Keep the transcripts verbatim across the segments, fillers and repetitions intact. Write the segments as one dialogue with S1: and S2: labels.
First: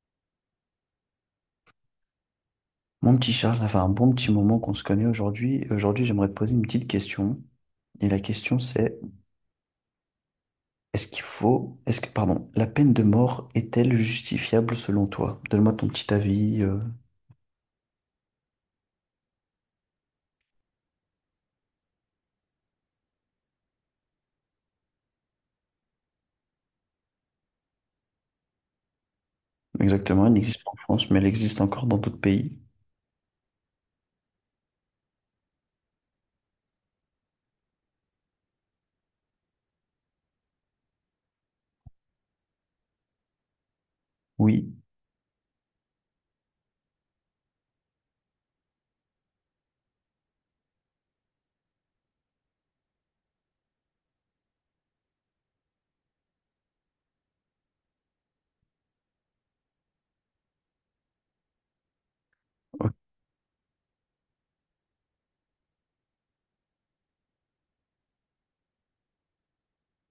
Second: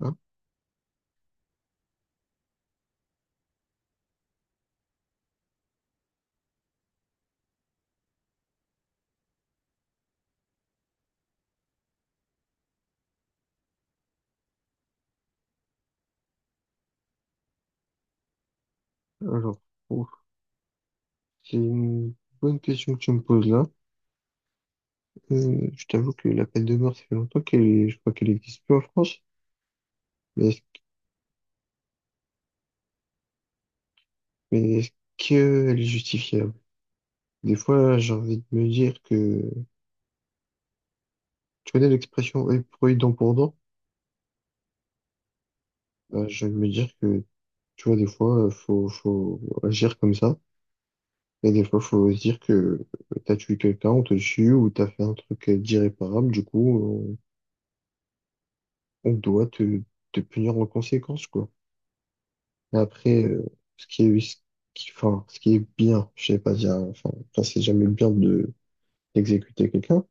S1: Ah,
S2: Mon petit Charles, ça fait un bon petit moment qu'on se connaît aujourd'hui. Et Aujourd'hui, j'aimerais te poser une petite question. Et la question, c'est, est-ce qu'il faut, est-ce que, pardon, la peine de mort est-elle justifiable selon toi? Donne-moi ton petit avis. Euh,
S1: alors, oh, c'est une bonne question que tu me poses là. Euh, je t'avoue que la peine de mort, ça fait longtemps qu'elle, je crois qu'elle n'existe plus en France.
S2: exactement, elle
S1: Mais
S2: n'existe pas en
S1: est-ce,
S2: France, mais elle existe encore dans d'autres pays.
S1: mais est-ce qu'elle est justifiable? Des fois, j'ai envie de me dire que, tu connais l'expression œil pour œil, dent pour dent?
S2: Oui.
S1: Bah, j'ai envie de me dire que, tu vois, des fois, euh, faut, faut agir comme ça. Et des fois, faut se dire que euh, t'as tué quelqu'un, on te tue, ou t'as fait un truc euh, d'irréparable, du coup, on, on doit te, te punir en conséquence, quoi. Mais
S2: O-
S1: après, euh, ce qui est, ce qui, enfin, ce qui est bien, je sais pas dire, enfin, enfin, c'est jamais bien de d'exécuter quelqu'un,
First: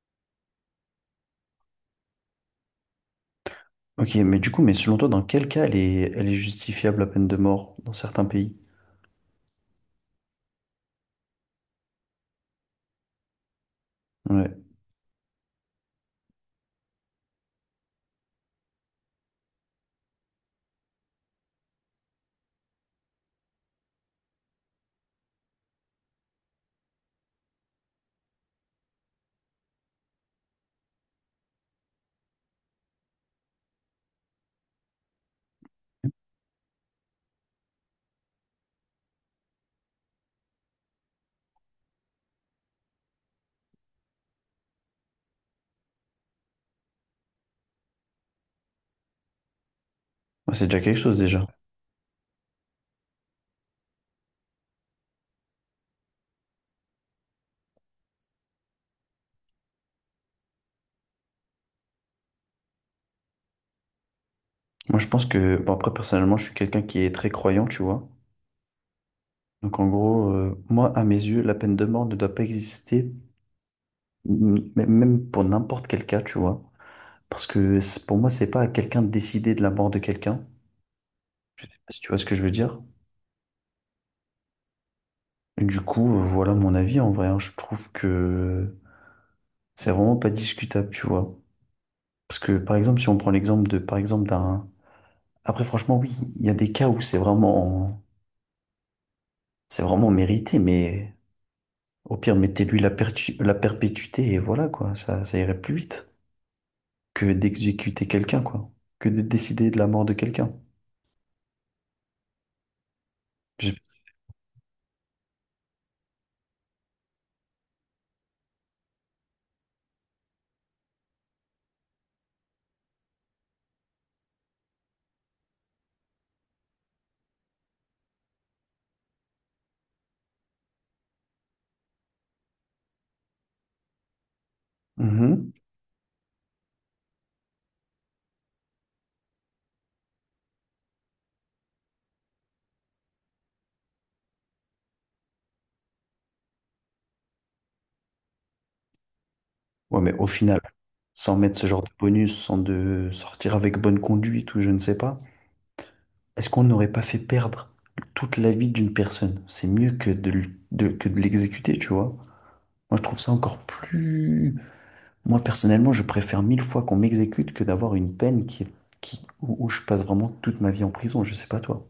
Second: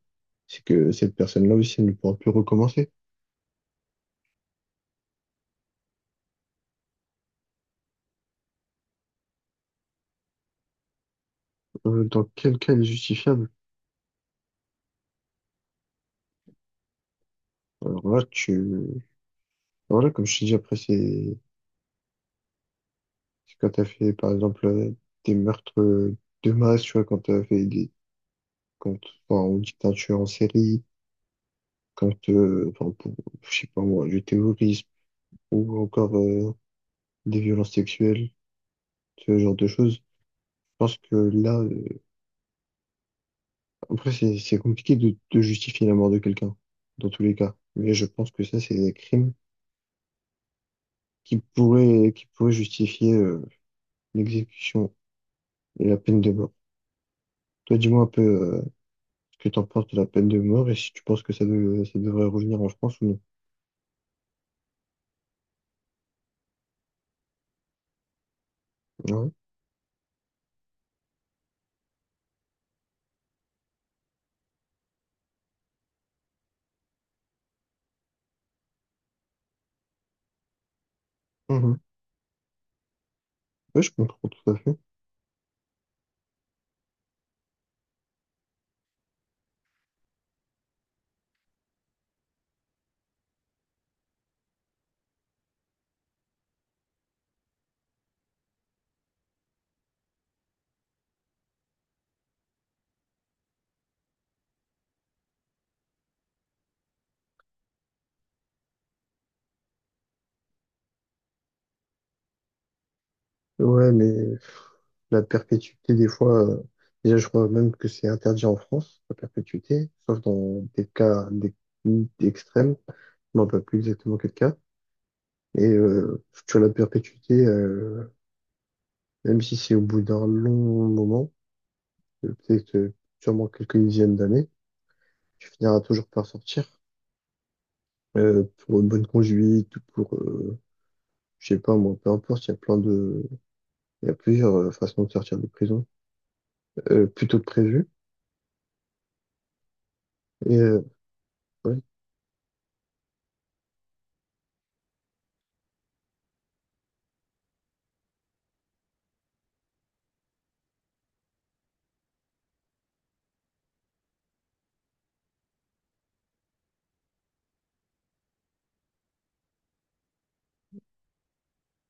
S1: c'est que cette personne-là aussi elle ne pourra plus recommencer.
S2: Ok, mais du coup, mais selon toi, dans quel cas elle est, elle est justifiable, la peine de mort, dans certains pays?
S1: Euh, dans quel cas elle est justifiable?
S2: Ouais.
S1: Alors là, tu, alors là, comme je t'ai dit, après, c'est c'est quand t'as fait, par exemple, euh, des meurtres euh, de masse, tu vois, quand t'as fait des, quand, enfin, on dit que t'as tué en série, quand, euh, enfin, pour, je sais pas moi, du terrorisme, ou encore euh, des violences sexuelles, ce genre de choses. Je pense que là, euh, Après, c'est c'est compliqué de, de justifier la mort de quelqu'un, dans tous les cas. Mais je pense que ça, c'est des crimes
S2: Ouais, c'est déjà quelque chose
S1: qui
S2: déjà.
S1: pourraient, qui pourraient justifier euh, l'exécution et la peine de mort. Toi, dis-moi un peu euh, ce que t'en penses de la peine de mort et si tu penses que ça, de- ça devrait revenir en France ou non.
S2: Moi, je pense que, bon, après, personnellement, je suis quelqu'un qui est très croyant, tu vois.
S1: Ouais.
S2: Donc en gros, euh, moi, à mes yeux, la peine de mort ne doit pas exister, m- m- même pour n'importe quel cas, tu vois. Parce que c'est- pour moi, c'est pas à quelqu'un de décider de la mort de quelqu'un,
S1: Mhm.
S2: si tu vois ce que je veux dire.
S1: Ouais, je comprends tout à fait.
S2: Et du coup, euh, voilà mon avis en vrai, hein. Je trouve que c'est vraiment pas discutable, tu vois. Parce que par exemple, si on prend l'exemple de, par exemple, d'un... Après, franchement, oui, il y a des cas où c'est vraiment, c'est vraiment mérité, mais au pire, mettez-lui la pertu- la perpétuité et voilà, quoi, ça, ça irait plus vite. Que d'exécuter quelqu'un, quoi. Que de décider de la mort de quelqu'un. J'ai-
S1: Ouais, mais la perpétuité, des fois, euh, déjà, je crois même que c'est interdit en France, la perpétuité, sauf dans des cas des, extrêmes. Je ne me rappelle plus exactement quel cas. Et euh, sur la perpétuité, euh, même si c'est au bout d'un long moment, euh, peut-être euh, sûrement quelques dizaines d'années, tu
S2: Mhm.
S1: finiras toujours par sortir euh, pour une bonne conduite ou pour, euh, je sais pas moi, peu importe, il y a plein de, il y a plusieurs euh, façons de sortir de prison, euh, plutôt que prévu.
S2: Ouais, mais au
S1: Et
S2: final,
S1: euh,
S2: sans mettre ce
S1: ouais,
S2: genre de bonus, sans de sortir avec bonne conduite ou je ne sais pas, est-ce qu'on n'aurait pas fait perdre toute la vie d'une personne? C'est mieux que de, l- de- que de l'exécuter, tu vois. Moi, je trouve ça encore plus... Moi, personnellement, je préfère mille fois qu'on m'exécute que d'avoir une peine qui est- qui, où, où je passe vraiment toute ma vie en prison. Je sais pas toi.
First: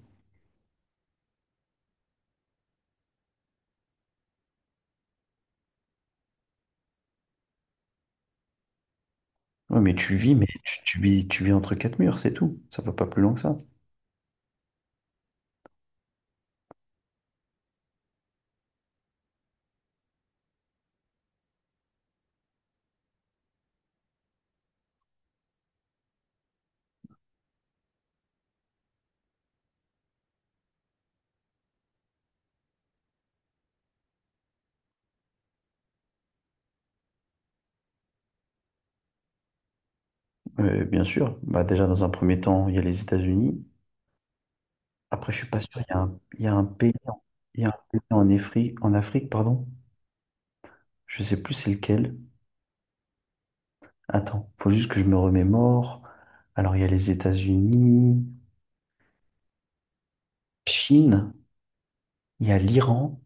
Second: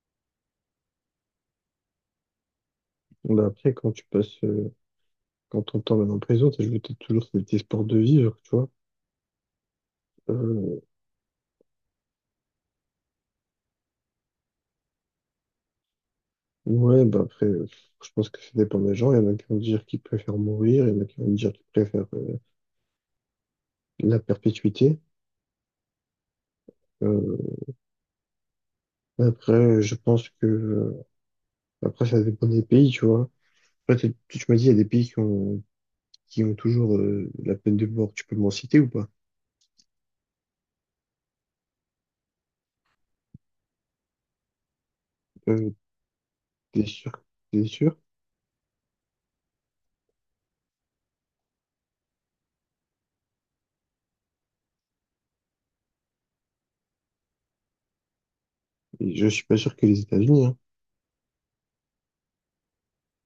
S1: Bon, bah après, quand tu passes, euh, quand ton temps en prison, t'as joué peut-être toujours cet espoir de vivre, tu vois.
S2: Ouais, mais tu vis, mais
S1: Euh,
S2: tu, tu vis, tu vis entre quatre murs, c'est tout. Ça va pas plus loin que ça.
S1: ouais, bah après, euh, je pense que ça dépend des gens. Il y en a qui vont dire qu'ils préfèrent mourir, il y en a qui vont dire qu'ils préfèrent euh, la perpétuité. Euh, Après, je pense que euh, après ça dépend des pays, tu vois. Après, t'es- tu tu m'as dit il y a des pays qui ont qui ont toujours euh, la peine de mort. Tu peux m'en citer ou pas?
S2: Euh, bien sûr, bah, déjà dans un premier temps, il y a les États-Unis. Après, je suis pas
S1: Euh,
S2: sûr, il y a un, il y a un
S1: T'es
S2: pays,
S1: sûr?
S2: il y
S1: T'es
S2: a un
S1: sûr?
S2: pays en Afrique, en Afrique, pardon. Je sais plus c'est lequel. Attends, faut juste que je me remémore. Alors, il y a les États-Unis,
S1: Et je suis pas sûr que les États-Unis. Hein.
S2: Chine, il y a l'Iran.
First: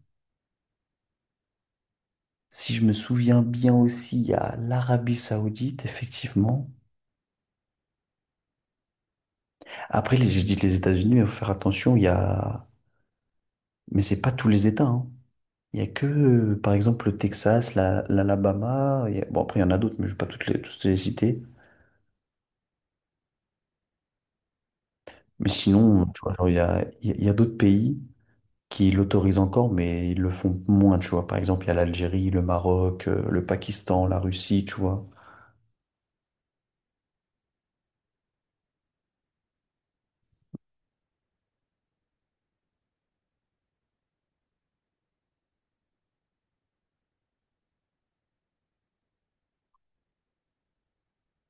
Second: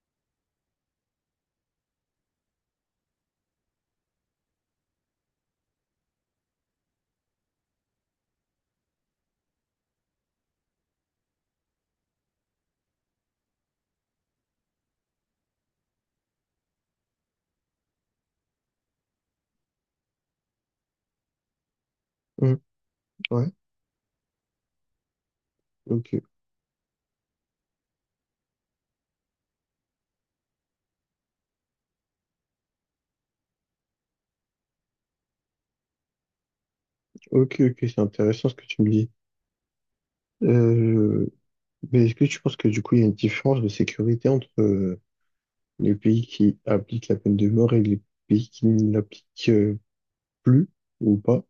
S2: Si je me souviens bien aussi, il y a l'Arabie Saoudite, effectivement. Après, les- j'ai dit les États-Unis, mais faut faire attention, il y a... Mais c'est pas tous les États, hein. Il y a que, euh, par exemple, le Texas, la- l'Alabama. il y a- Bon, après, il y en a d'autres, mais je ne vais pas toutes les, toutes les citer.
S1: Hum. Ouais.
S2: Mais sinon,
S1: Ok.
S2: tu vois, genre, il y a, il y a il y a d'autres pays qui l'autorisent encore, mais ils le font moins, tu vois. Par exemple, il y a l'Algérie, le Maroc, euh, le Pakistan, la Russie, tu vois.
S1: Ok. Ok, c'est intéressant ce que tu me dis. Euh, mais est-ce que tu penses que du coup il y a une différence de sécurité entre euh, les pays qui appliquent la peine de mort et les pays qui ne l'appliquent euh, plus ou pas?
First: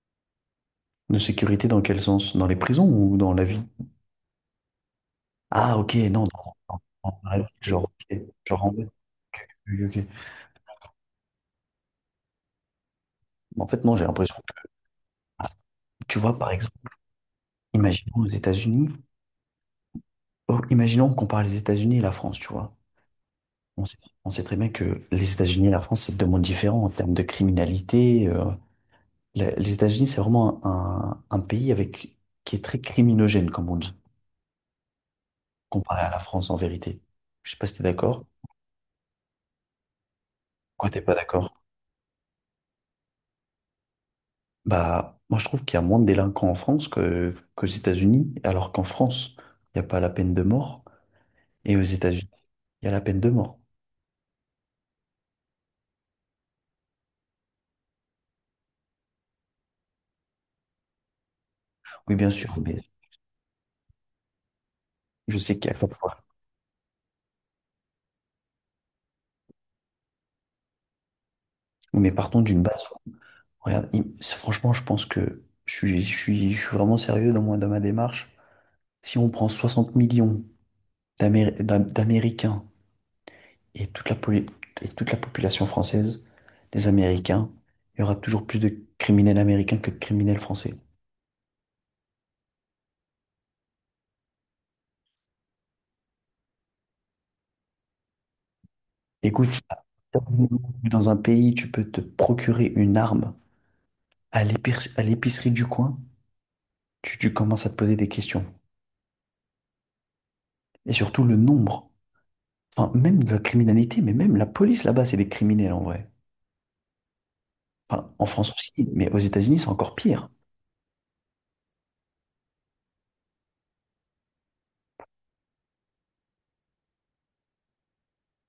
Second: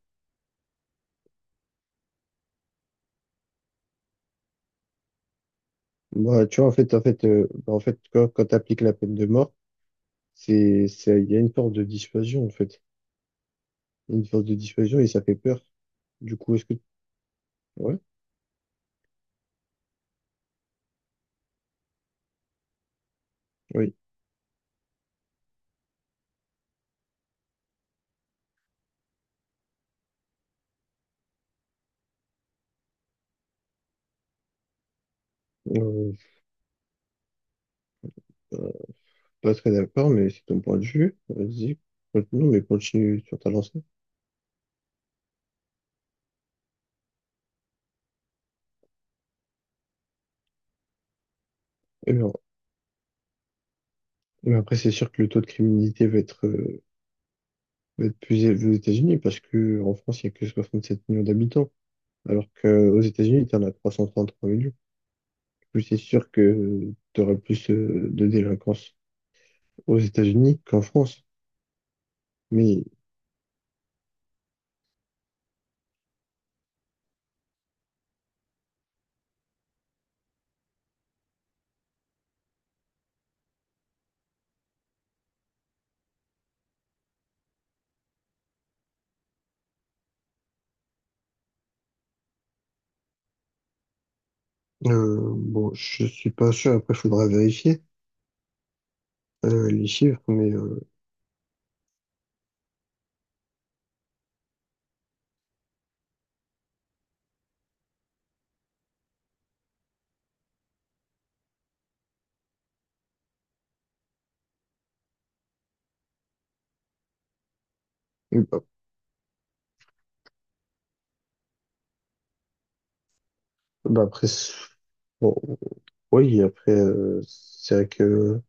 S2: De sécurité, dans quel sens? Dans les prisons ou dans la vie? Ah, ok, non,
S1: Bah,
S2: dans,
S1: tu vois, en
S2: dans-
S1: fait, en fait,
S2: dans la vie,
S1: euh, bah, en
S2: genre,
S1: fait,
S2: ok,
S1: quand, quand
S2: genre en
S1: t'appliques
S2: mode,
S1: la peine de mort,
S2: oui, ok.
S1: c'est, c'est, il y a une force de dissuasion, en fait.
S2: En fait, non, j'ai
S1: Une
S2: l'impression
S1: force
S2: que,
S1: de dissuasion et ça fait peur.
S2: tu vois,
S1: Du
S2: par
S1: coup, est-ce que,
S2: exemple,
S1: ouais,
S2: imaginons aux États-Unis, oh, imaginons qu'on parle des États-Unis et la France, tu vois. On
S1: oui,
S2: sait, on sait très bien que les États-Unis et la France, c'est deux mondes différents en termes de criminalité. euh. Le- les États-Unis, c'est vraiment un, un pays avec, qui est très criminogène, comme on dit, comparé à
S1: euh,
S2: la
S1: je suis
S2: France en vérité. Je sais pas si t'es d'accord.
S1: pas très d'accord, mais c'est ton point de
S2: Pourquoi t'es pas
S1: vue.
S2: d'accord?
S1: Vas-y, non mais continue sur ta lancée.
S2: Bah, moi, je trouve qu'il y a moins de délinquants en France que, qu'aux États-Unis, alors qu'en France, il n'y a pas la peine de mort. Et aux
S1: Et
S2: États-Unis,
S1: bien,
S2: il y a la peine de mort.
S1: mais après, c'est sûr que le taux de criminalité va être, euh, va être plus élevé aux États-Unis parce que en France, il n'y a que soixante-sept millions d'habitants,
S2: Oui, bien
S1: alors
S2: sûr, mais
S1: qu'aux États-Unis, tu en as trois cent trente-trois millions.
S2: je sais qu'il y a...
S1: Du coup, c'est sûr que tu auras plus, euh, de délinquance aux États-Unis qu'en France.
S2: Mais partons d'une
S1: Mais
S2: base. Regarde, im- c'est- franchement, je pense que je suis, je suis, je suis vraiment sérieux dans, moi, dans ma démarche. Si on prend soixante millions d'Améri- d'Am- d'Américains et toute la, poli- et toute la population française, les Américains, il y aura toujours plus de criminels américains que de criminels français.
S1: euh, bon, je suis pas sûr, après il faudra vérifier
S2: Écoute,
S1: euh, les chiffres, mais euh,
S2: dans un pays, tu peux te procurer une arme à l'épic- à l'épicerie du coin, tu, tu commences à te poser des questions. Et surtout le nombre, enfin, même de la criminalité, mais même la police là-bas, c'est des criminels en vrai. Enfin, en France
S1: bah,
S2: aussi, mais aux États-Unis, c'est encore pire.
S1: bah, après, c'est- bon, oui, après, euh, c'est vrai que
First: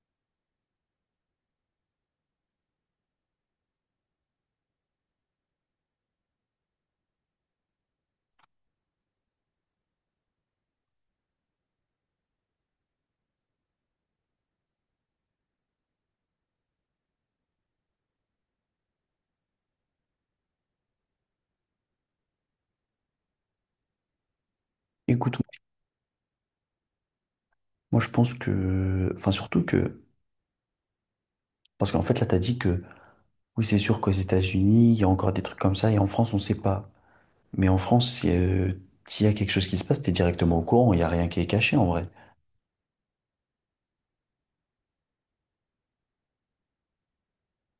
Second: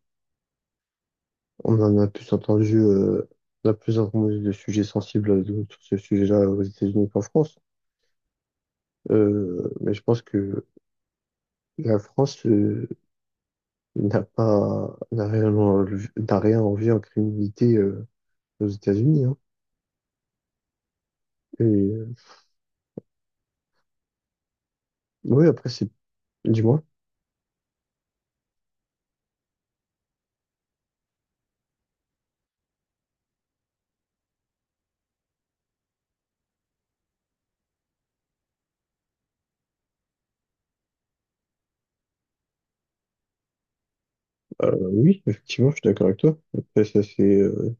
S1: on en a plus entendu, euh, on a plus entendu de sujets sensibles euh, sur ce sujet-là aux États-Unis qu'en France. Euh, mais je pense que la France euh, n'a pas, n'a rien, enlevé- n'a rien envie en criminalité euh, aux États-Unis, hein. Et euh,
S2: Écoute,
S1: oui, après, c'est, dis-moi.
S2: moi je pense que, enfin surtout que, parce qu'en fait là, t'as dit que oui, c'est sûr qu'aux États-Unis, il y a encore des trucs comme ça, et en France, on sait pas. Mais en France, si, euh, s'il y a quelque chose qui se passe, t'es directement au courant, il y a rien qui est caché en vrai.
S1: Euh, oui, effectivement, je suis d'accord avec toi. Après, ça, c'est euh,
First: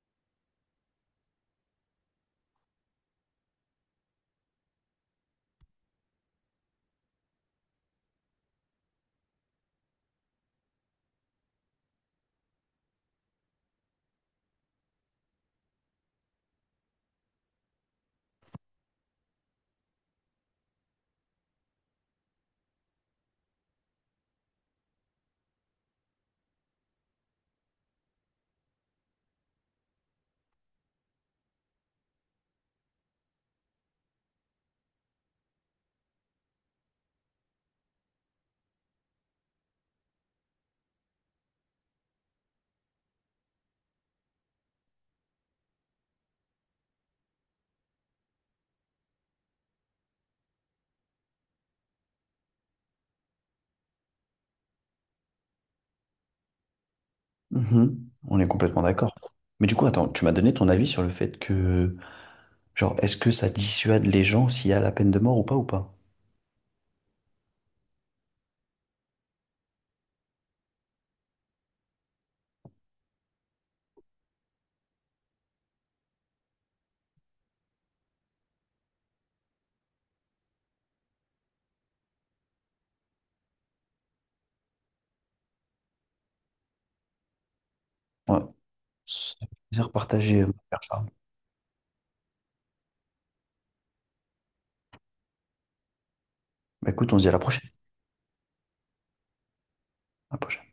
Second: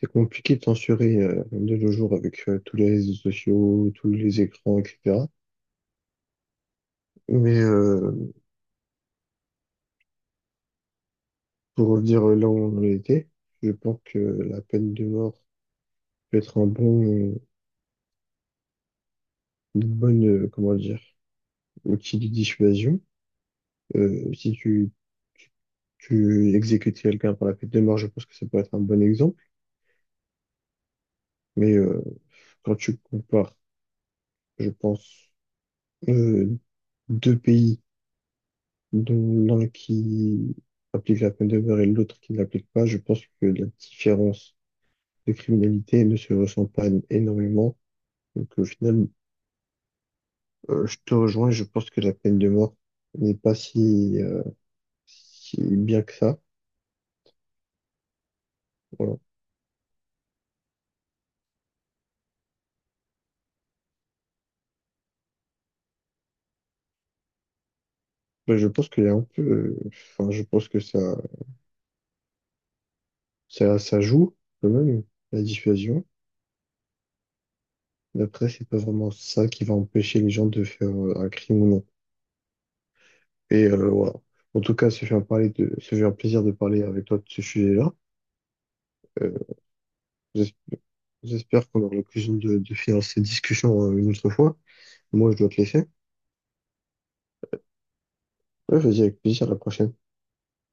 S1: c'est compliqué de censurer euh, de nos jours avec euh, tous les réseaux sociaux, tous les écrans, et cetera. Mais euh, pour revenir là où on en était, je pense que la peine de mort peut être un bon, une bonne, euh, comment dire, outil de dissuasion. Euh, si tu, tu exécutes quelqu'un par la peine de mort, je pense que ça peut être un bon exemple. Mais euh, quand tu compares, je pense, euh, deux pays de l'un qui applique la peine de mort et l'autre qui ne l'applique pas, je pense que la différence de criminalité ne se ressent pas énormément. Donc au final, euh, je te rejoins, je pense que la peine de mort n'est pas si, euh, si bien que ça.
S2: Mhm. On est complètement d'accord.
S1: Voilà.
S2: Mais du coup, attends, tu m'as donné ton avis sur le fait que, genre, est-ce que ça dissuade les gens s'il y a la peine de mort ou pas ou pas?
S1: Ben, je pense qu'il y a un peu, euh, enfin, je pense que ça, ça, ça joue quand même, la dissuasion. Mais après, c'est pas vraiment ça qui va empêcher les gens de faire euh, un crime ou non. Et euh, voilà. En tout cas, ça fait un parler de, ça fait un plaisir de parler avec toi de ce sujet-là.
S2: Ouais,
S1: Euh,
S2: c'est un plaisir partagé, mon
S1: j'es-
S2: cher Charles.
S1: J'espère qu'on aura l'occasion de, de faire ces discussions euh, une autre fois. Moi, je dois te laisser.
S2: Bah, écoute, on se dit à la prochaine.
S1: Ouais, vas-y, avec plaisir, à la prochaine.
S2: À la prochaine.